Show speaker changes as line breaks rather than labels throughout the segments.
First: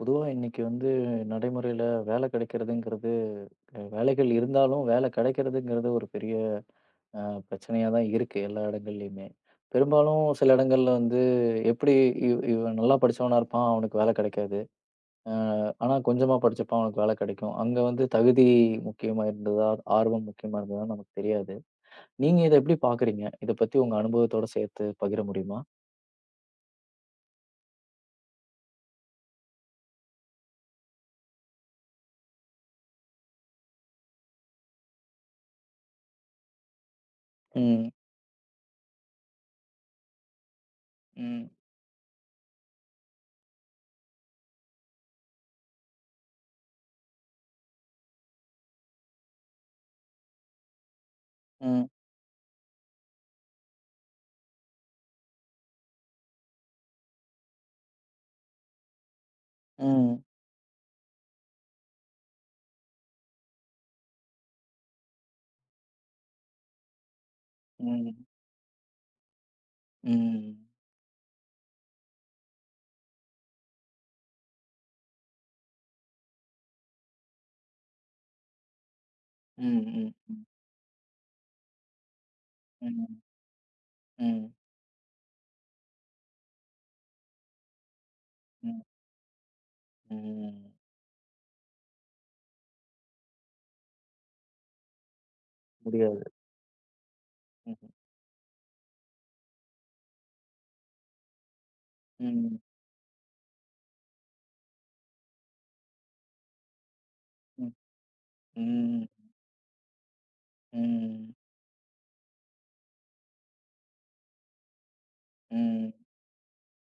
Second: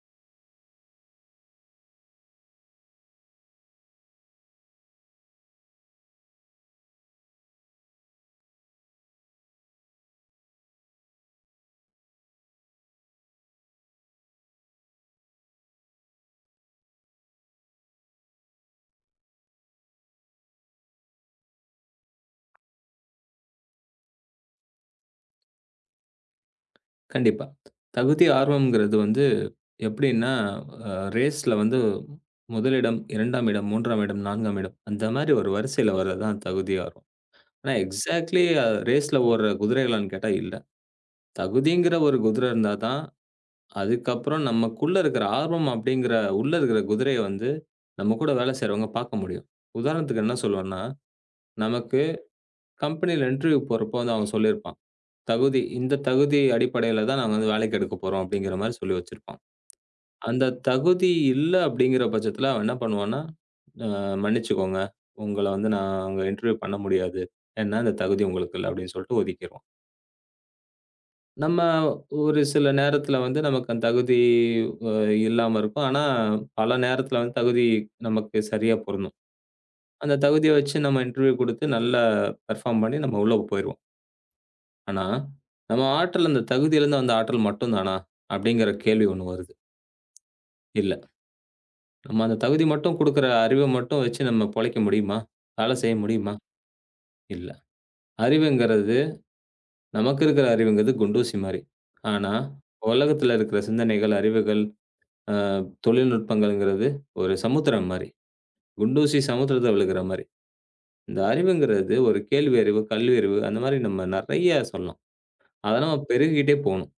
பொதுவா இன்னைக்கு வந்து நடைமுறையில வேலை கிடைக்கிறதுங்கிறது, வேலைகள் இருந்தாலும் வேலை கிடைக்கிறதுங்கிறது ஒரு பெரிய அ பிரச்சனையா தான் இருக்கு எல்லா இடங்கள்லயுமே. பெரும்பாலும் சில இடங்கள்ல வந்து எப்படி இவன் நல்லா படிச்சவனா இருப்பான், அவனுக்கு வேலை கிடைக்காது. அ ஆனா கொஞ்சமா படிச்சப்பான் அவனுக்கு வேலை கிடைக்கும். அங்க வந்து தகுதி முக்கியமா இருந்ததா, ஆர்வம் முக்கியமா இருந்ததா நமக்கு தெரியாது. நீங்க இத எப்படி பார்க்குறீங்க? இத பத்தி உங்க அனுபவத்தோட சேர்த்து பகிர முடியுமா?
கண்டிப்பா. தகுதி, ஆர்வம்ங்கிறது வந்து எப்படின்னா, அ ரேஸ்ல வந்து முதலிடம், 2ஆம் இடம், 3ஆம் இடம், 4ஆம் இடம் அந்த மாரி ஒரு வரிசையில வர்றது தான் தகுதி, ஆர்வம். ஆனா
ம்.
எக்ஸாக்ட்லி ரேஸ்ல ஓடுற குதிரைகளான்னு கேட்டா இல்ல.
ம்.
தகுதிங்கிற ஒரு குதிரை இருந்தா தான், அதுக்கப்புறம் நமக்குள்ள இருக்கிற ஆர்வம் அப்படிங்கிற உள்ள இருக்கிற குதிரைய வந்து, நம்ம கூட வேலை செய்றவங்க பார்க்க முடியும். உதாரணத்துக்கு என்ன சொல்லுவேன்னா,
ம்.
நமக்கு கம்பெனியில இன்டர்வியூ போறப்போ வந்து அவன் சொல்லியிருப்பான். தகுதி இந்த தகுதி அடிப்படையில தான் நாங்க வந்து வேலைக்கு எடுக்கப் போறோம் அப்படிங்கிற மாரி சொல்லி வச்சிருப்பான்.
ம்.
அந்த தகுதி இல்ல அப்படிங்கிற பட்சத்தில அவன் என்ன பண்ணுவான்னா, "அ மன்னிச்சுக்கோங்க. உங்கள வந்து நான் அங்க இன்டர்வியூ பண்ண முடியாது. ஏன்னா இந்த
ம்.
தகுதி
ம்.
உங்களுக்கு இல்ல" அப்படின்னு சொல்லிட்டு ஒதுக்கிருவான்.
ம்.
நம்ம ஒரு சில நேரத்தில வந்து நமக்கு அந்த தகுதி அ இல்லாம இருக்கும். ஆனா, பல நேரத்தில வந்து தகுதி நமக்கு சரியா பொருந்தும்.
ம்.
அந்த
ம்.
தகுதிய வச்சு நம்ம இன்டர்வியூ குடுத்து நல்லா பெர்ஃபார்ம் பண்ணி நம்ம
ம்.
உள்ள போயிருவோம்.
ம்.
ஆனா, நம்ம ஆற்றல் அந்த தகுதியிலேருந்து வந்த ஆற்றல் மட்டும் தானா? அப்படிங்கிற
ம்.
கேள்வி ஒண்ணு வருது.
ம்.
இல்ல. நம்ம அந்த தகுதி மட்டும் குடுக்குற அறிவ மட்டும் வச்சு நம்ம பொழைக்க முடியுமா? வேலை செய்ய
முடியாது.
முடியுமா? இல்ல.
ம்ஹ்ம்.
அறிவுங்கிறது நமக்கு இருக்கிற அறிவுங்கிறது குண்டூசி மாரி. ஆனா,
ம்.
உலகத்துல இருக்கிற சிந்தனைகள், அறிவுகள், அ தொழில்நுட்பங்கள்ங்கிறது ஒரு
ம்.
சமுத்திரம் மாரி.
ம்.
குண்டூசி சமுத்திரத்துல விழுகிற மாரி. இந்த
ம்.
அறிவுங்கிறது ஒரு கேள்வி அறிவு, கல்வி அறிவு அந்த மாரி நம்ம நெறைய சொல்லலாம். அத
ம். ம்.
நம்ம பெருகிக்கிட்டே போணும்.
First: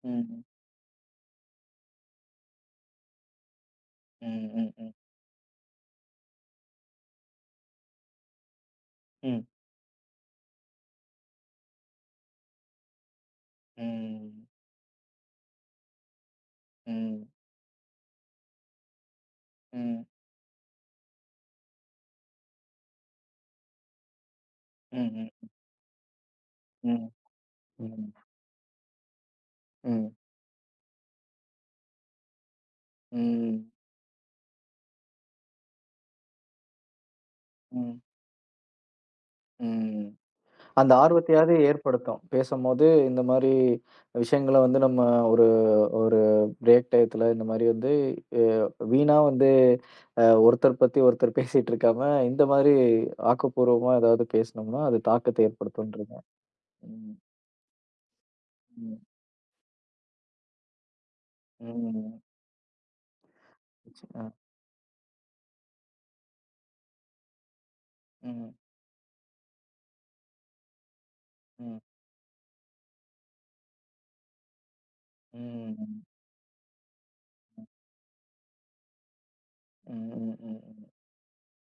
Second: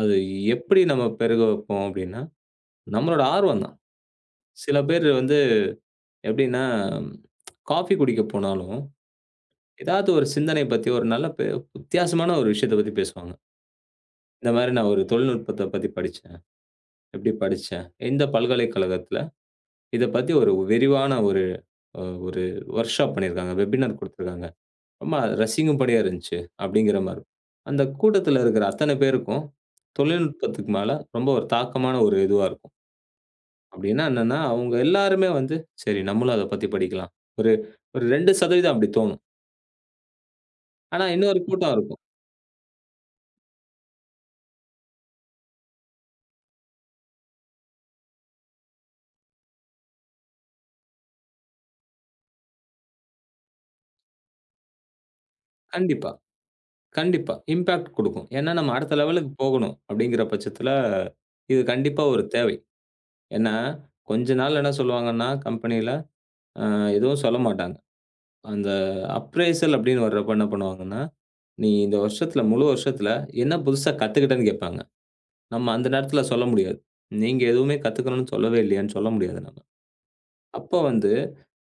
அது
ம்.
எப்படி நம்ம பெருக வைப்போம் அப்படின்னா, நம்மளோட ஆர்வம் தான்.
ம்.
சில
ம்.
பேர் வந்து எப்படின்னா, காஃபி குடிக்க போனாலும்
ம்.
ஏதாவது ஒரு சிந்தனை பத்தி ஒரு நல்ல வித்தியாசமான ஒரு விஷயத்த பத்தி பேசுவாங்க. இந்த மாரி நான் ஒரு தொழில்நுட்பத்த பத்தி படிச்சேன்.
ம்.
எப்படி படிச்சேன்? இந்த பல்கலைக்கழகத்துல
ம்.
இத பத்தி ஒரு விரிவான ஒரு ஒரு வொர்க்ஷாப் பண்ணியிருக்காங்க. வெபினார் குடுத்துருக்காங்க. ரொம்ப
ம்.
ரசிக்கும்படியா இருந்துச்சு. அப்படிங்கிற
ம்ஹ்ம்.
மாரி. அந்த
ம்.
கூட்டத்துல இருக்கிற அத்தன பேருக்கும்
ம். ம். ம்.
தொழில்நுட்பத்துக்கு மேல ரொம்ப ஒரு தாக்கமான ஒரு இதுவா இருக்கும்.
ம்.
அப்படின்னா என்னன்னா, அவங்க எல்லாருமே வந்து சரி நம்மளும் அத பத்தி படிக்கலாம். ஒரு
ம்.
ஒரு 2% அப்படி தோணும்.
ம். அந்த
ஆனா இன்னொரு
ஆர்வத்தையாவது
கூட்டம் இருக்கும்.
ஏற்படுத்தும். பேசும்போது இந்த மாரி விஷயங்கள வந்து நம்ம ஒரு ஒரு பிரேக் டயத்துல இந்த மாரி வந்து அ வீணா வந்து ஒருத்தர் பத்தி ஒருத்தர் பேசிட்டு இருக்காம, இந்த மாரி ஆக்கப்பூர்வமா ஏதாவது பேசுனோம்னா, அது தாக்கத்த
கண்டிப்பா.
ஏற்படுத்தும்ன்றீங்க. ம்.
கண்டிப்பா. இம்பாக்ட் குடுக்கும். ஏன்னா, நம்ம அடுத்த
ம்.
லெவலுக்கு போகணும் அப்படிங்கிற பட்சத்தில, இது கண்டிப்பா
ம்.
ஒரு தேவை. ஏன்னா,
அ,
கொஞ்ச நாள் என்ன சொல்லுவாங்கன்னா, கம்பெனியில அ எதுவும் சொல்ல மாட்டாங்க.
ம்,
அந்த அப்ரைசல் அப்படின்னு வர்றப்ப என்ன பண்ணுவாங்கன்னா, "நீ
ம்.
இந்த வருஷத்தில முழு வருஷத்தில என்ன புதுசா கத்துக்கிட்டன்னு?" கேட்பாங்க. நம்ம
ம்.
அந்த
ம்.
நேரத்தில சொல்ல முடியாது. "நீங்க எதுவுமே கத்துக்கணும்னு சொல்லவே இல்லையான்னு?" சொல்ல முடியாது நம்ம.
ம்.
அப்ப
ம்.
வந்து,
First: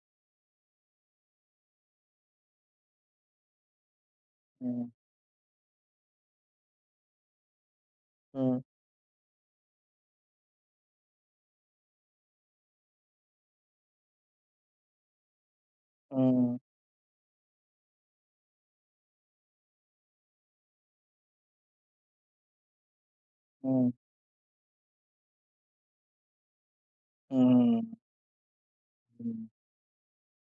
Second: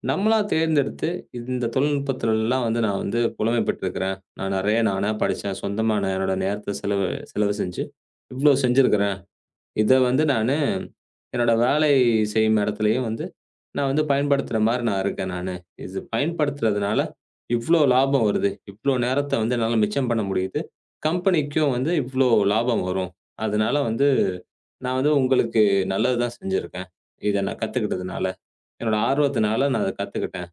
நம்மளா தேர்ந்தெடுத்து இந்த தொழில்நுட்பத்துலலாம் வந்து நான் வந்து புலமை பெற்றிருக்கிறேன். நான் நெறைய
ம்.
நானா படிச்சேன். சொந்தமா நான் என்னோட நேரத்த செலவு செலவு செஞ்சு, இவ்ளோ
ம்.
செஞ்சிருக்கிறேன். இத வந்து நானு என்னோட வேலை செய்யும் இடத்துலயும் வந்து, நான் வந்து பயன்படுத்துற மாரி நான் இருக்கேன் நானு. இது
ம்.
பயன்படுத்துறதுனால இவ்ளோ லாபம் வருது. இவ்ளோ நேரத்த வந்து என்னால மிச்சம் பண்ண முடியுது. கம்பெனிக்கும் வந்து இவ்ளோ லாபம் வரும்.
ம்.
அதனால
ம்.
வந்து நான் வந்து உங்களுக்கு நல்லது தான் செஞ்சிருக்கேன். இத நான்
ம்.
கத்துக்கிட்டதுனால. என்னோட
ம்.
ஆர்வத்தினால நான் அத கத்துக்கிட்டேன்.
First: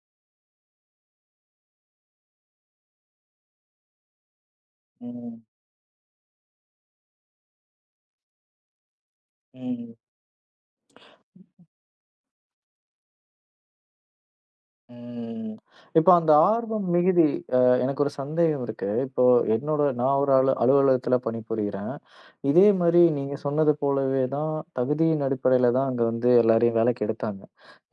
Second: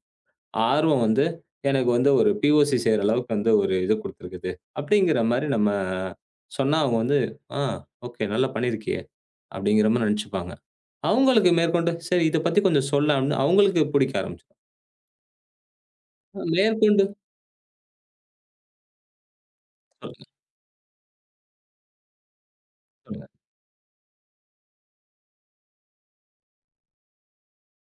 ஆர்வம் வந்து எனக்கு வந்து ஒரு பிஓசி செய்ற அளவுக்கு வந்து ஒரு இது குடுத்துருக்குது. அப்படிங்கிற
ம்.
மாரி நம்ம சொன்னா அவங்க வந்து, "ஆ ஓகே நல்லா பண்ணியிருக்கியே!" அப்படிங்கிற
ம்.
மாரி நெனச்சுப்பாங்க. அவங்களுக்கு மேற்கொண்டு, "சரி இத பத்தி கொஞ்சம் சொல்லேன்" அப்படின்னு அவங்களுக்கு பிடிக்க ஆரம்பிச்சுரும்.
ம். இப்ப அந்த ஆர்வம்
மேற்கொண்டு
மிகுதி எனக்கு ஒரு சந்தேகம் இருக்கு. இப்போ என்னோட நான்
சொல்லுங்க,
ஒரு அலுவலகத்துல பணிபுரிகிறேன். இதே மாரி
சொல்லுங்க,
நீங்க சொன்னது போலவே தான் தகுதியின் அடிப்படையில தான் அங்க வந்து எல்லாரையும் வேலைக்கு எடுத்தாங்க.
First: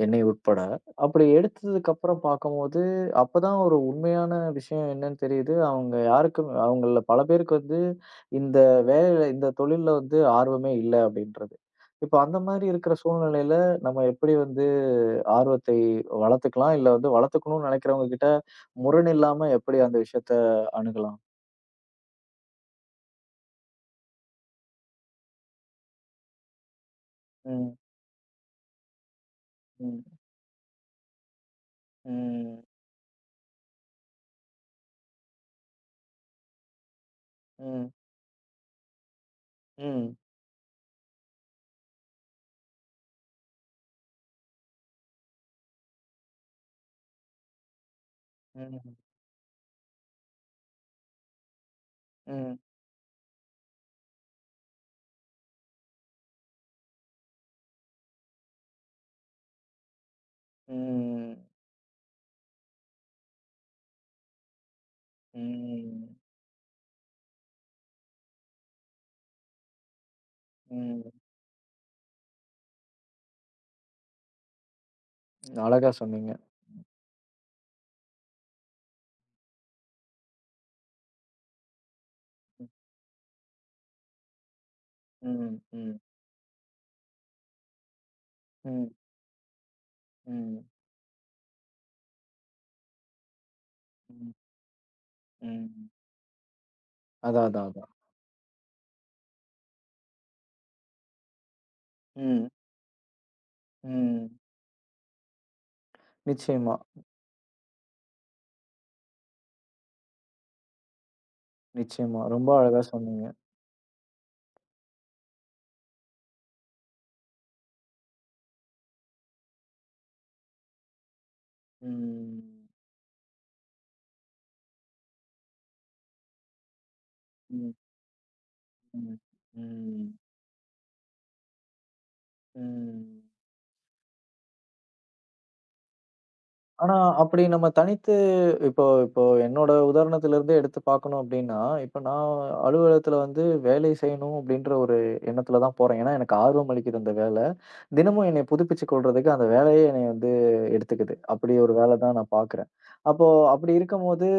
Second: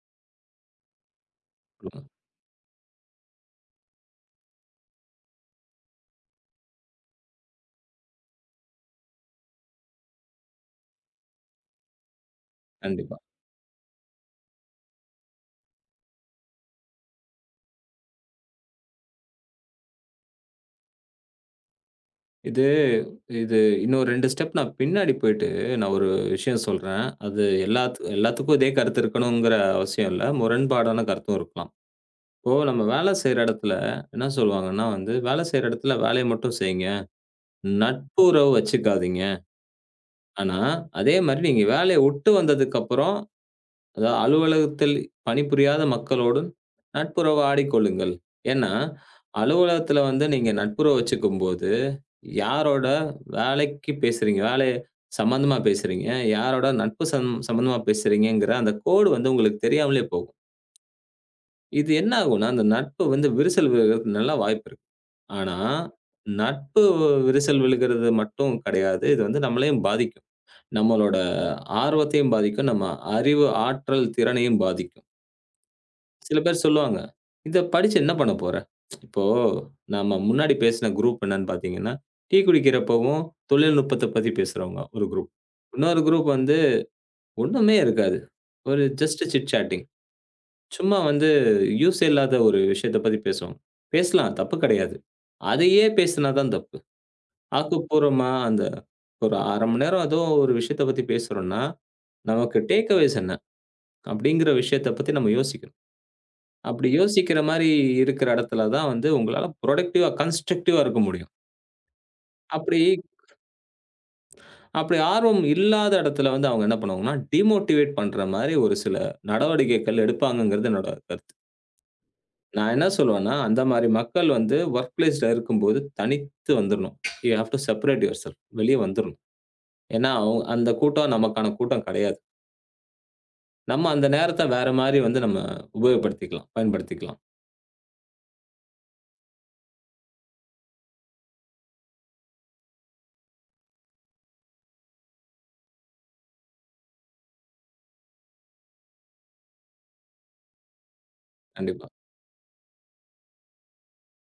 என்னை உட்பட. அப்படி எடுத்ததுக்கு
சொல்லுங்க.
அப்புறம் பார்க்கும்போது, அப்பதான் ஒரு உண்மையான விஷயம் என்னன்னு தெரியுது. அவங்க யாருக்கும் அவங்கள்ல பல பேருக்கு வந்து இந்த வேலையில இந்த தொழில்ல வந்து ஆர்வமே இல்ல அப்படின்றது. இப்ப அந்த மாரி இருக்கிற
கண்டிப்பா.
சூழ்நிலையில நம்ம எப்படி வந்து ஆர்வத்தை வளர்த்துக்கலாம். இல்ல வந்து வளர்த்துக்கணும்னு நினைக்கிறவங்க கிட்ட முரண் இல்லாம எப்படி அந்த விஷயத்த அணுகலாம்?
இது இது இன்னும் 2 ஸ்டெப் நான் பின்னாடி போயிட்டு நான் ஒரு விஷயம் சொல்றேன். அது
ம்.
எல்லாத்துக்கும் இதே கருத்து இருக்கணுங்கிற
ம்.
அவசியம் இல்ல. முரண்பாடான கருத்தும் இருக்கலாம். இப்போ
ம்.
நம்ம வேலை செய்ற இடத்துல என்ன சொல்லுவாங்கன்னா வந்து, "வேலை செய்ற இடத்துல வேலைய மட்டும் செய்யுங்க.
ம்.
நட்புறவு வச்சுக்காதீங்க."
ம்.
ஆனா, அதே மாரி நீங்க வேலைய உட்டு வந்ததுக்கப்புறம், அதாவது அலுவலகத்தில் பணிபுரியாத மக்களோடு நட்புறவு ஆடிக்கொள்ளுங்கள். ஏன்னா,
ம்.
அலுவலகத்துல வந்து நீங்க நட்புறவு வச்சுக்கும்போது,
ம்.
யாரோட வேலைக்கு பேசுறீங்க? வேலை சம்மந்தமா பேசுறீங்க? யாரோட நட்பு சம்மந்தமா பேசுறீங்கங்கிற அந்த கோடு வந்து உங்களுக்கு தெரியாமலே போகும்.
ம்.
இது என்ன ஆகும்னா, அந்த நட்பு வந்து விரிசல் விழறதுக்கு நல்லா வாய்ப்பு இருக்கு. ஆனா,
ம்.
நட்பு விரிசல் விழுகிறது மட்டும் கிடையாது. இது வந்து நம்மளையும் பாதிக்கும்.
ம்.
நம்மளோட ஆர்வத்தையும் பாதிக்கும். நம்ம அறிவு, ஆற்றல், திறனையும் பாதிக்கும்.
அழகா சொன்னீங்க.
சில பேர் சொல்லுவாங்க, "இத படிச்சு என்ன பண்ண போற?" இப்போ நம்ம முன்னாடி பேசின குரூப் என்னன்னு பார்த்தீங்கன்னா, டீ
ம்.
குடிக்கிறப்பவும் தொழில்நுட்பத்த பத்தி பேசுறவங்க ஒரு குரூப்.
ம். ம்.
இன்னொரு குரூப் வந்து ஒண்ணுமே இருக்காது. ஒரு
ம்.
Just chit chatting.
ம்.
சும்மா வந்து யூஸே இல்லாத ஒரு விஷயத்த பத்தி பேசுவாங்க. பேசலாம், தப்பு கிடையாது. அதையே
ம்.
பேசினா தான் தப்பு.
அதான், அதான், அதான்.
ஆக்கப்பூர்வமா அந்த ஒரு 1/2 மணி நேரம் ஏதோ ஒரு விஷயத்த பத்தி பேசுறோம்ன்னா,
ம்.
நமக்கு டேக் அவேஸ் என்ன?
ம்.
அப்படிங்கிற விஷயத்த பத்தி நம்ம யோசிக்கணும்.
நிச்சயமா.
அப்படி யோசிக்கிற மாரி இருக்கிற இடத்துல தான் வந்து உங்களால புரொடக்டிவா, கன்ஸ்ட்ரக்டிவா இருக்க முடியும்.
நிச்சயமா. ரொம்ப
அப்படி
அழகா சொன்னீங்க.
அப்படி ஆர்வம் இல்லாத இடத்துல வந்து அவங்க என்ன பண்ணுவாங்கன்னா, டிமோட்டிவேட் பண்ற மாரி ஒரு சில நடவடிக்கைகள் எடுப்பாங்கங்கிறது என்னோட கருத்து.
ம்.
நான் என்ன சொல்லுவேன்னா, அந்த மாரி மக்கள் வந்து வொர்க் பிளேஸ்ல இருக்கும்போது தனித்து வந்துரணும். யூ ஹேவ் டூ
ம்.
செப்பரேட் யுவர்செல்ஃப் வெளிய
ம்.
வந்துரணும். ஏன்னா,
ம்.
அந்த கூட்டம் நமக்கான கூட்டம் கிடையாது.
ம்.
நம்ம அந்த நேரத்த வேற மாரி வந்து நம்ம உபயோகப்படுத்திக்கலாம்,
ஆனா,
பயன்படுத்திக்கலாம்.
அப்படி நம்ம தனித்து இப்போ இப்போ என்னோட உதாரணத்திலிருந்தே எடுத்து பார்க்கணும் அப்படின்னா, இப்ப நான் அலுவலகத்துல வந்து வேலை செய்யணும் அப்படின்ற ஒரு எண்ணத்துல தான் போறேன். ஏன்னா, எனக்கு ஆர்வம் அளிக்குது அந்த வேலை. தினமும் என்னைய புதுப்பிச்சுக் கொள்றதுக்கு அந்த வேலையே என்னைய வந்து எடுத்துக்குது. அப்படி ஒரு
கண்டிப்பா.
வேலை தான் நான் பார்க்குறேன். அப்போ அப்படி இருக்கும்போது,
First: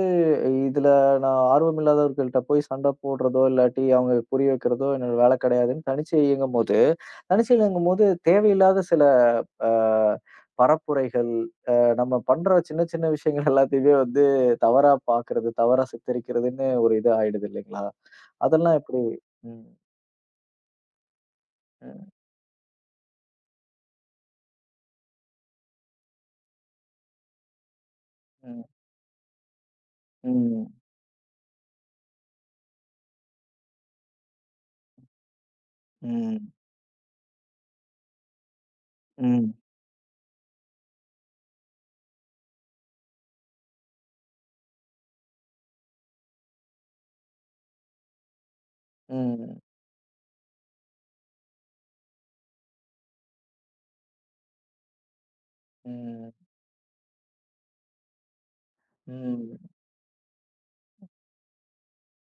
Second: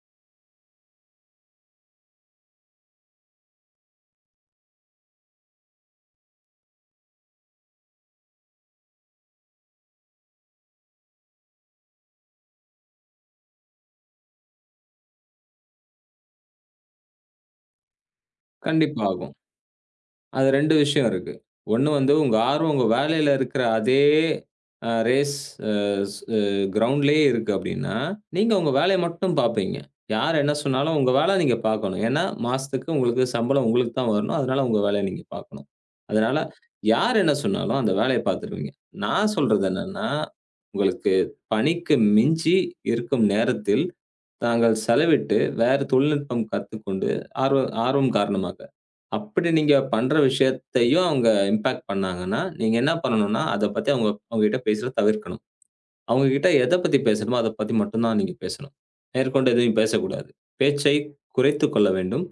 இதுல நான் ஆர்வம் இல்லாதவர்கள்ட்ட போய் சண்டை போடுறதோ, இல்லாட்டி அவங்க புரிய வைக்கிறதோ என்னோட வேலை கிடையாதுன்னு தனிச்சு இயங்கும்போது தனிச்சையிலங்கும்போது தேவையில்லாத சில அ பரப்புரைகள், அ நம்ம பண்ற சின்ன சின்ன விஷயங்கள் எல்லாத்தையுமே வந்து தவறா பார்க்கறது, தவறா சித்தரிக்கிறதுன்னு ஒரு இது ஆயிடுது இல்லைங்களா? அதெல்லாம் எப்படி?
கண்டிப்பா ஆகும்.
ம்.
அது 2 விஷயம் இருக்கு. ஒண்ணு
ம்.
வந்து உங்க ஆர்வம் உங்க வேலையில இருக்கிற அதே அ ரேஸ் அ ஸ் அ கிரவுண்ட்லயே இருக்கு அப்டின்னா, நீங்க
ம்.
உங்க வேலைய மட்டும் பார்ப்பீங்க. யார் என்ன
ம்.
சொன்னாலும் உங்க வேல நீங்க பார்க்கணும். ஏன்னா, மாசத்துக்கு உங்களுக்கு சம்பளம் உங்களுக்கு தான் வரணும். அதனால உங்க வேலைய நீங்க பார்க்கணும். அதனால
ம்.
யார் என்ன சொன்னாலும் அந்த வேலைய பார்த்துருவீங்க. நான்
ம்.
சொல்றது என்னன்னா, உங்களுக்கு பணிக்கு மிஞ்சி இருக்கும் நேரத்தில் தாங்கள் செலவிட்டு வேறு தொழில்நுட்பம் கத்துக்கொண்டு ஆர்வம் காரணமாக அப்படி
ம்.
நீங்க பண்ற விஷயத்தையும் அவங்க இம்பாக்ட் பண்ணாங்கன்னா, நீங்க என்ன பண்ணணும்னா, அத பத்தி அவங்ககிட்ட பேசுறத தவிர்க்கணும்.
ம்.
அவங்ககிட்ட எத பத்தி பேசணுமோ, அத பத்தி மட்டும் தான் நீங்க பேசணும். மேற்கொண்டு
ம்.
எதையும் பேசக்கூடாது. பேச்சை குறைத்துக் கொள்ள வேண்டும்.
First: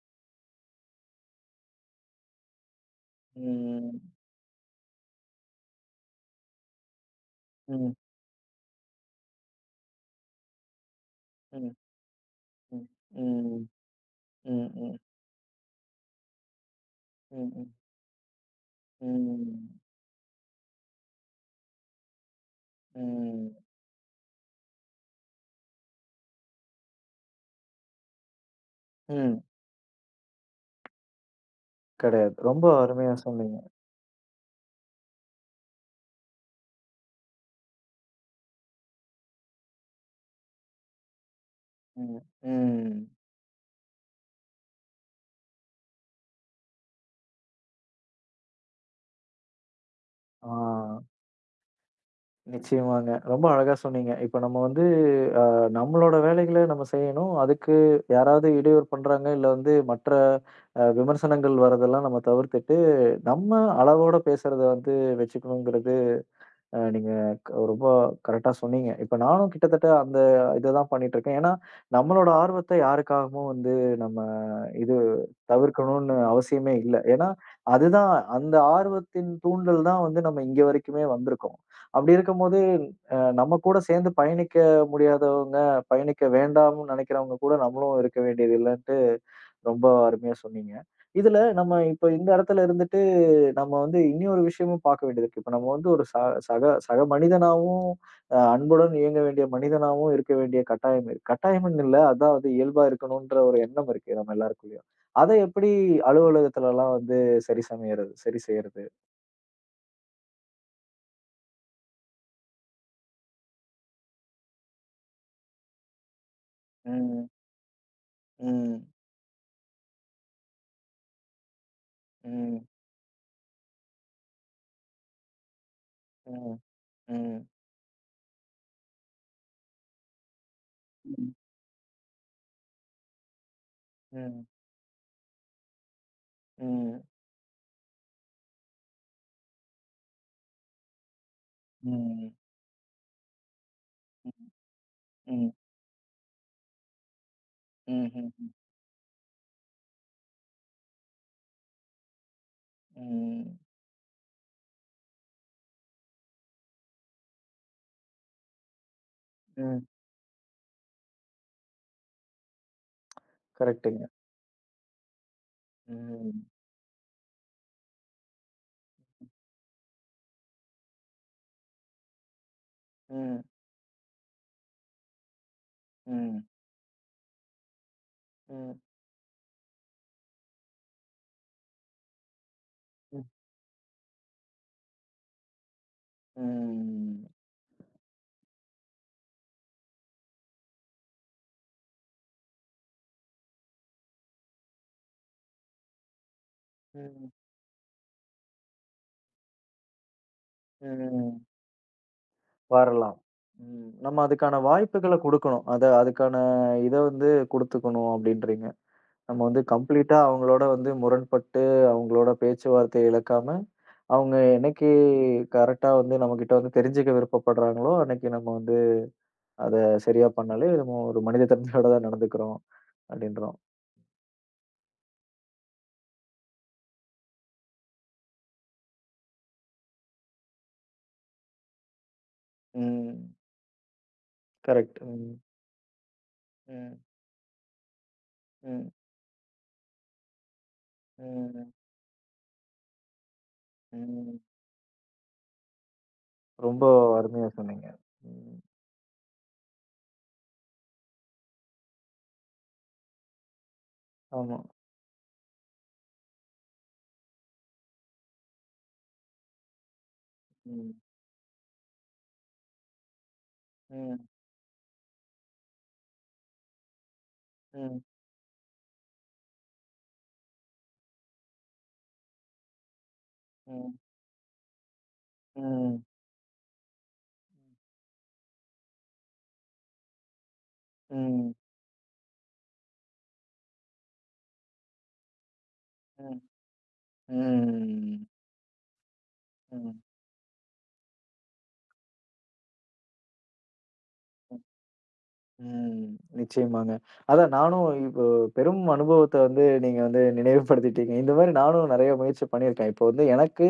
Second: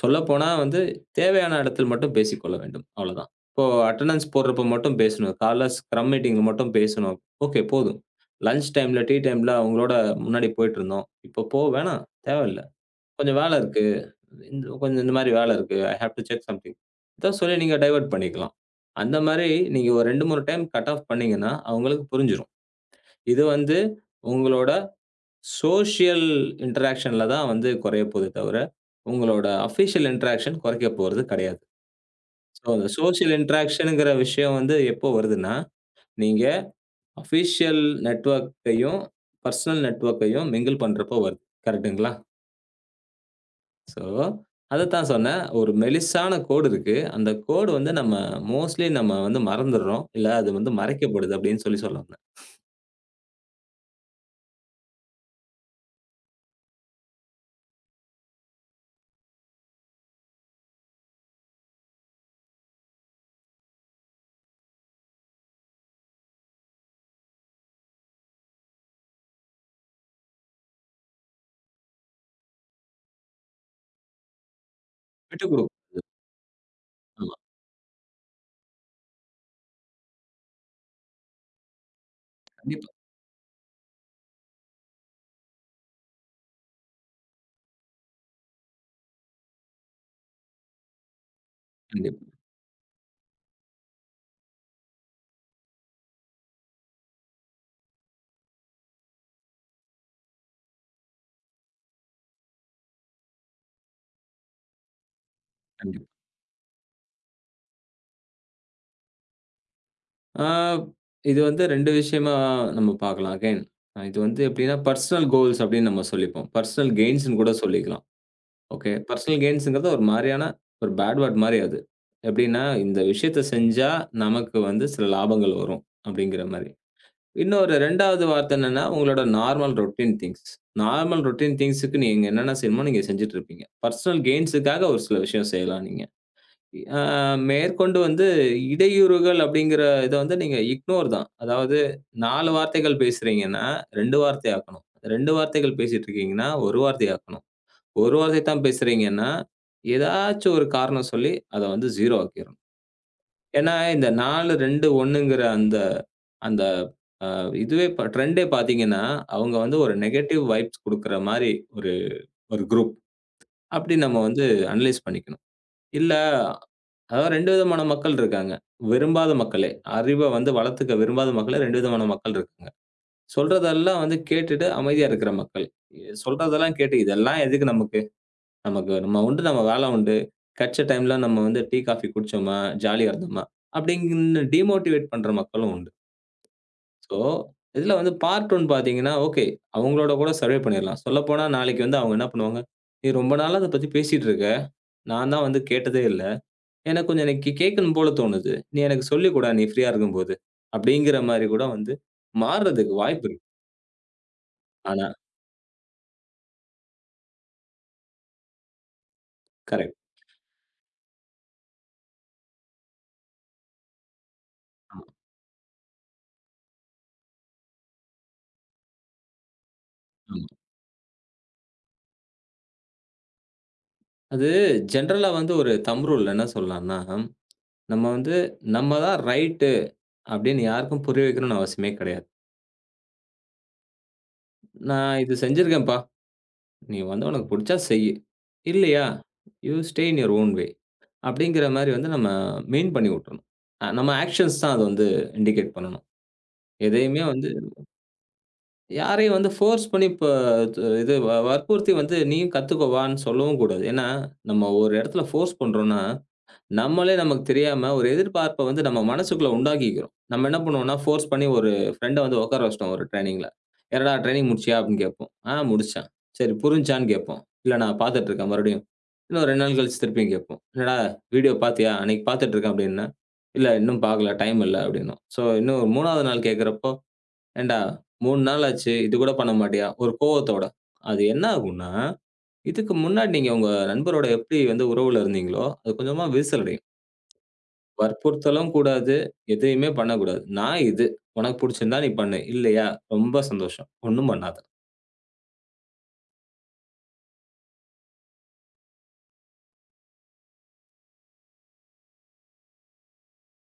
சொல்லப்போனா வந்து தேவையான இடத்தில் மட்டும் பேசிக்கொள்ள வேண்டும். அவ்வளதான். இப்போ
ம்.
அட்டெண்டன்ஸ் போடுறப்ப மட்டும் பேசணும். காலைல ஸ்க்ரம் மீட்டிங்ல மட்டும் பேசணும். ஓகே
ம். ம்.
போதும். லஞ்ச் டைம்ல, டீ டைம்ல அவங்களோட முன்னாடி போயிட்டுருந்தோம். இப்போ போ
ம்.
வேணாம். தேவையில்ல.
ம்.
கொஞ்சம் வேலை
ம்.
இருக்கு.
ம்.
இந்த
ம்.
கொஞ்சம் இந்த மாதிரி வேலை இருக்கு. I have to check something. ஏதோ சொல்லி
ம்,
நீங்க டைவர்ட் பண்ணிக்கலாம். அந்த மாரி
ம்,
நீங்க ஒரு 2, 3 டைம் கட் ஆஃப் பண்ணீங்கன்னா, அவங்களுக்கு புரிஞ்சிரும். இது
ம்,
வந்து உங்களோட சோசியல் இன்டராக்ஷன்ல தான் வந்து குறைய போதே தவிர,
ம்.
உங்களோட அஃபிஷியல் இன்டராக்ஷன் குறைக்க போறது கிடையாது.
கிடையாது.
ஸோ,
ரொம்ப
அந்த
அருமையா
சோசியல்
சொன்னீங்க.
இன்டராக்ஷன்ங்கிற விஷயம் வந்து எப்போ வருதுன்னா, நீங்க அஃபிஷியல் நெட்வொர்க்கையும், பெர்சனல் நெட்வொர்க்கையும் மிங்கிள் பண்றப்போ வருது. கரெக்ட்டுங்களா?
ம், ம்.
ஸோ, அதத்தான் சொன்னேன். ஒரு மெலிசான கோடு இருக்கு. அந்த கோடு வந்து நம்ம மோஸ்ட்லி நம்ம வந்து மறந்துடுறோம். இல்ல
ஆ.
அது வந்து மறைக்கப்படுது அப்படின்னு சொல்ல வந்தேன்.
நிச்சயமாங்க. ரொம்ப அழகா சொன்னீங்க. இப்ப நம்ம வந்து அ நம்மளோட வேலைகள நம்ம செய்யணும். அதுக்கு யாராவது இடையூறு பண்றாங்க, இல்ல வந்து மற்ற விமர்சனங்கள் வரதெல்லாம் நம்ம தவிர்த்துட்டு, நம்ம அளவோட பேசுறத வந்து வச்சுக்கணுங்கிறது நீங்க ரொம்ப கரெக்ட்டா சொன்னீங்க. இப்ப நானும் கிட்டத்தட்ட அந்த இததான் பண்ணிட்டுருக்கேன். ஏன்னா, நம்மளோட ஆர்வத்த யாருக்காகவும் வந்து நம்ம இது
விட்டுக் குடு
தவிர்க்கணும்னு அவசியமே இல்ல. ஏன்னா,
ஆமா.
அதுதான் அந்த ஆர்வத்தின் தூண்டல் தான் வந்து நம்ம இங்க வரைக்குமே வந்திருக்கோம். அப்படி இருக்கும்போது
கண்டிப்பா,
நம்ம கூட சேர்ந்து பயணிக்க முடியாதவங்க, பயணிக்க வேண்டாம்னு நினைக்கிறவங்க கூட நம்மளும் இருக்க வேண்டியது இல்லன்ட்டு ரொம்ப அருமையா சொன்னீங்க. இதுல நம்ம இப்ப
கண்டிப்பா,
இந்த இடத்துல இருந்துட்டு நம்ம வந்து இன்னொரு விஷயமும் பார்க்க வேண்டியது இருக்கு. இப்ப நம்ம வந்து ஒரு ச சக சக மனிதனாவும், அன்புடன் இயங்க வேண்டிய மனிதனாவும் இருக்க வேண்டிய கட்டாயம் இருக்கு. கட்டாயம்னு இல்ல, அதான் வந்து இயல்பா இருக்கணுன்ற ஒரு எண்ணம் இருக்கு நம்ம எல்லாருக்குள்ளயும். அத எப்படி
கண்டிப்பா.
அலுவலகத்துலலாம் வந்து சரி சமையறது சரி செய்யறது?
ஆ இது வந்து 2 விஷயமா நம்ம பார்க்கலாம். அகைன் இது வந்து எப்படின்னா பெர்சனல் கோல்ஸ் அப்படின்னு நம்ம சொல்லிப்போம். பெர்சனல்
ம்,
கெயின்ஸ்ன்னு கூட சொல்லிக்கலாம்.
ம்,
ஓகே. பெர்சனல் கெயின்ஸ்ங்கிறது ஒரு மாரியான ஒரு பேட் வேர்ட் மாரி அது.
ம்,
எப்படின்னா
ம்,
இந்த விஷயத்த செஞ்சா நமக்கு வந்து சில லாபங்கள் வரும் அப்படிங்கிற
ம்,
மாரி.
ம்,
இன்னொரு 2வது வார்த்தை என்னன்னா, உங்களோட normal routine things. Normal routine திங்ஸ்‌க்கு நீங்க என்னென்ன செய்யணுமோ நீங்க செஞ்சுட்டு இருப்பீங்க. பர்சனல்
ம்,
கெயின்ஸ்‌க்காக ஒரு சில விஷயம் செய்யலாம் நீங்க. அ
ம்.
மேற்கொண்டு வந்து இடையூறுகள் அப்படிங்கிற இத வந்து நீங்க இக்னோர் தான். அதாவது
ம்.
4 வார்த்தைகள் பேசுறீங்கன்னா, 2 வார்த்தை
ம்.
ஆக்கணும். 2
ம்.
வார்த்தைகள் பேசிட்டு இருக்கீங்கன்னா, 1 வார்த்தை ஆக்கணும். 1
ம்.
வார்த்தை தான் பேசுறீங்கன்னா, ஏதாச்சும் ஒரு காரணம் சொல்லி அத வந்து 0 ஆக்கிரணும்.
ம்.
ஏன்னா, இந்த 4, 2, 1ங்கிற அந்த அந்த அ இதுவே இப்ப ட்ரெண்டே பார்த்தீங்கன்னா, அவங்க வந்து
ம்.
ஒரு நெகட்டிவ் வைப்ஸ் குடுக்குற மாரி ஒரு ஒரு குரூப். அப்படி
கரெக்ட்டுங்க.
நம்ம வந்து அனலைஸ் பண்ணிக்கணும். இல்ல
ம்.
அதாவது 2 விதமான மக்கள் இருக்காங்க. விரும்பாத மக்களே, அறிவ வந்து வளர்த்துக்க விரும்பாத மக்களே 2 விதமான மக்கள் இருக்காங்க.
ம்.
சொல்றதெல்லாம் வந்து கேட்டுட்டு அமைதியா இருக்கிற மக்கள்.
ம்.
சொல்றதெல்லாம் கேட்டு இதெல்லாம் எதுக்கு நமக்கு?
ம்.
நமக்கு நம்ம உண்டு நம்ம வேலை உண்டு. கெடச்ச டைம்ல நம்ம வந்து டீ, காஃபி குடிச்சோமா, ஜாலியா
ம்.
இருந்தோமா, அப்படின்னு டிமோட்டிவேட் பண்ற மக்களும் உண்டு. ஸோ,
ம்.
இதுல வந்து பார்ட் 1 பார்த்தீங்கன்னா, ஓகே. அவங்களோட கூட சர்வே பண்ணிடலாம். சொல்லப்போனா நாளைக்கு வந்து அவங்க என்ன பண்ணுவாங்க, "நீ ரொம்ப நாளா அத பத்தி பேசிட்டு இருக்க. நான் தான் வந்து கேட்டதே இல்ல. எனக்கு கொஞ்சம்
ம்.
இன்னைக்கு கேட்கணும் போல தோணுது. நீ எனக்கு சொல்லிக் குடேன் நீ ஃப்ரீயா இருக்கும்போது." அப்படிங்கிற
ம்.
மாரி கூட வந்து மாறுறதுக்கு
வரலாம்.
வாய்ப்பு இருக்கு.
ம். நம்ம அதுக்கான
ஆனா
வாய்ப்புகள குடுக்கணும். அத அதுக்கான இத வந்து குடுத்துக்கணும் அப்டின்றீங்க. நம்ம வந்து
கரெக்ட்.
கம்ப்ளீட்டா அவங்களோட வந்து முரண்பட்டு, அவங்களோட பேச்சுவார்த்தைய இழக்காம, அவங்க என்னைக்கு
ஆமா,
கரெக்ட்டா வந்து நம்மகிட்ட வந்து தெரிஞ்சுக்க விருப்பப்படுறாங்களோ, அன்னைக்கு நம்ம வந்து அத சரியா
ஆமா.
பண்ணாலே நம்ம ஒரு மனித தன்மையோட தான் நடந்துக்கிறோம் அப்டின்றோம்.
அது ஜெனரலா வந்து ஒரு தம்ப் ரூல் என்ன சொல்லலாம்னா, நம்ம வந்து நம்ம தான் ரைட்டு அப்படின்னு யாருக்கும் புரிய வைக்கணும்னு அவசியமே கிடையாது.
ம். கரெக்ட்.
"நான்
ம்.
இது செஞ்சிருக்கேன்ப்பா.
ம்.
நீ வந்து உனக்கு புடிச்சா செய்யு.
ம்.
இல்லையா, you stay in your own way. அப்படிங்கிற
ம்.
மாரி வந்து நம்ம மெயின் பண்ணி விட்டுறணும். நம்ம
ம்.
ஆக்ஷன்ஸ் தான் அத வந்து இண்டிகேட் பண்ணணும்.
ரொம்ப
எதையுமே
அருமையா
வந்து
சொன்னீங்க. ம்.
யாரையும் வந்து ஃபோர்ஸ் பண்ணி இப்ப து இது வ வற்புறுத்தி வந்து நீயும் கத்துக்கோ வான்னு சொல்லவும் கூடாது. ஏன்னா,
ஆமா.
நம்ம ஒரு இடத்துல ஃபோர்ஸ் பண்றோம்னா நம்மளே நமக்கு தெரியாம ஒரு எதிர்பார்ப்ப வந்து நம்ம மனசுக்குள்ள உண்டாக்கிக்கிறோம். நம்ம என்ன
ம்.
பண்ணுவோம்னா, ஃபோர்ஸ் பண்ணி ஒரு ஃப்ரெண்ட வந்து உட்கார வச்சுட்டோம் ஒரு ட்ரெய்னிங்ல. "என்னடா
ம்.
ட்ரெய்னிங் முடிச்சியா?" அப்படின்னு கேட்போம். "ஆ முடிச்சேன்." "சரி புரிஞ்சான்னு?" கேட்போம். "இல்ல நான்
ம்.
பார்த்துட்டு இருக்கேன் மறுபடியும்." இன்னும் 2 நாள் கழிச்சு திருப்பியும் கேட்போம். "என்னடா வீடியோ பார்த்தியா? அன்னைக்கு பார்த்துட்டு இருக்கேன்" அப்படின்னேன். "இல்ல
ம்.
இன்னும் பார்க்கல. டைம் இல்ல" அப்படின்னோம். சோ இன்னும்
ம்.
3வது நாள் கேட்கிறப்போ, "ஏன்டா 3 நாள் ஆச்சு. இது கூட பண்ண மாட்டியா?" ஒரு கோவத்தோட. அது என்ன
ம்.
ஆகும்னா, இதுக்கு முன்னாடி நீங்க உங்க நண்பரோட எப்படி வந்து உறவுல இருந்தீங்களோ, அது கொஞ்சமா
ம்.
விரிசல் அடையும்.
ம்.
வற்புறுத்தலும் கூடாது. எதையுமே
ம்.
பண்ணக்கூடாது. நான் இது. உனக்கு புடிச்சிருந்தா நீ பண்ணு. இல்லையா? ரொம்ப சந்தோஷம். ஒண்ணும் பண்ணாத.
ம். நிச்சயமாங்க. அதான் நானும் இப்போ பெரும் அனுபவத்த வந்து நீங்க வந்து நினைவுபடுத்திட்டீங்க. இந்த மாரி நானும் நெறைய முயற்சி பண்ணியிருக்கேன். இப்போ வந்து எனக்கு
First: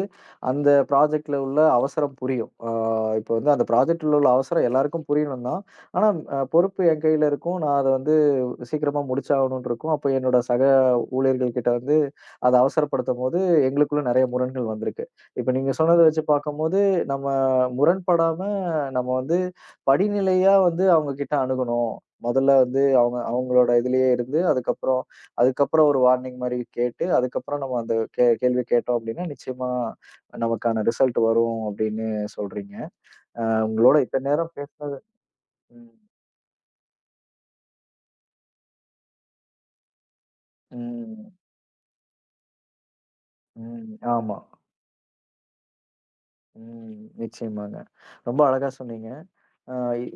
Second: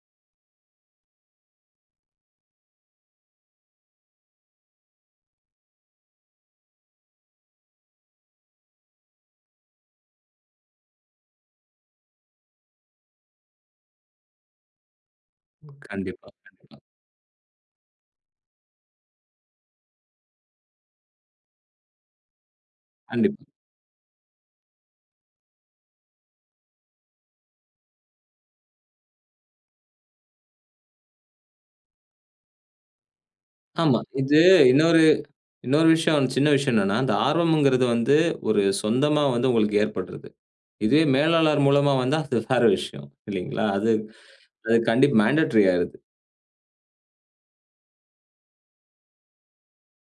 அந்த ப்ராஜெக்ட்ல உள்ள அவசரம் புரியும். ஆ இப்போ வந்து அந்த ப்ராஜெக்ட்ல உள்ள அவசரம் எல்லாருக்கும் புரியணும் தான். ஆனா பொறுப்பு என் கையில இருக்கும். நான் அத வந்து சீக்கிரமா முடிச்சாகணும்னு இருக்கும். அப்போ என்னோட சக ஊழியர்கள்கிட்ட வந்து அத அவசரப்படுத்தும்போது எங்களுக்குள்ள நெறைய முரண்கள் வந்திருக்கு. இப்ப நீங்க சொன்னத வச்சு
கண்டிப்பா, கண்டிப்பா,
பார்க்கும்போது, நம்ம முரண்படாம நம்ம வந்து படிநிலையா வந்து அவங்க கிட்ட அணுகணும். முதல்ல வந்து அவங்க
கண்டிப்பா.
அவங்களோட இதுலயே இருந்து, அதுக்கப்புறம் அதுக்கப்புறம் ஒரு வார்னிங் மாரி கேட்டு, அதுக்கப்புறம் நம்ம அந்த கேள்வி கேட்டோம் அப்டின்னா, நிச்சயமா நமக்கான ரிசல்ட் வரும் அப்டின்னு சொல்றீங்க. அ உங்களோட
ஆமா.
இத்தன
இது
நேரம் பேசுனது
இன்னொரு இன்னொரு
ம்,
விஷயம் சின்ன விஷயம் என்னன்னா, அந்த ஆர்வம்ங்கிறது வந்து ஒரு சொந்தமா வந்து உங்களுக்கு ஏற்படுறது. இதுவே
ம்,
மேலாளர் மூலமா வந்தா அது வேற விஷயம். இல்லைங்களா? அது
ம். ஆமா.
அது கண்டிப்பா மேண்டேட்டரி ஆயிருது.
ம். நிச்சயமாங்க. ரொம்ப அழகா சொன்னீங்க. ஆ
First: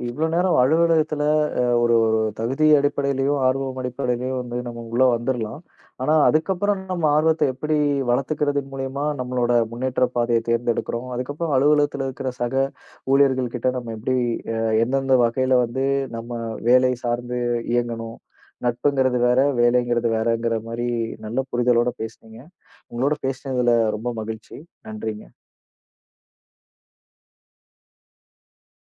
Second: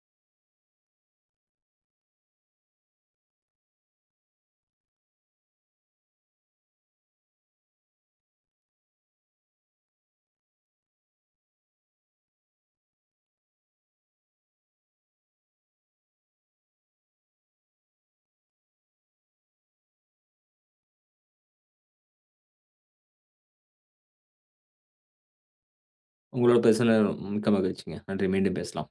இவ்ளோ நேரம் அலுவலகத்துல ஒரு ஒரு தகுதி அடிப்படையிலயும், ஆர்வம் அடிப்படையிலயும் வந்து நம்ம உள்ள வந்துரலாம். ஆனா, அதுக்கப்புறம் நம்ம ஆர்வத்த எப்படி வளர்த்துக்கிறதன் மூலியமா நம்மளோட முன்னேற்ற பாதைய தேர்ந்தெடுக்கிறோம். அதுக்கப்புறம் அலுவலகத்துல இருக்கிற சக ஊழியர்கள் கிட்ட நம்ம எப்படி அ எந்தெந்த வகையில வந்து நம்ம வேலை சார்ந்து இயங்கணும். நட்புங்கிறது வேற, வேலைங்கிறது வேறங்கிற மாரி நல்ல புரிதலோட பேசுனீங்க. உங்களோட பேசினதுல ரொம்ப மகிழ்ச்சி. நன்றிங்க.
உங்களோட பேசுனது மிக்க மகிழ்ச்சிங்க. நன்றி. மீண்டும் பேசலாம்.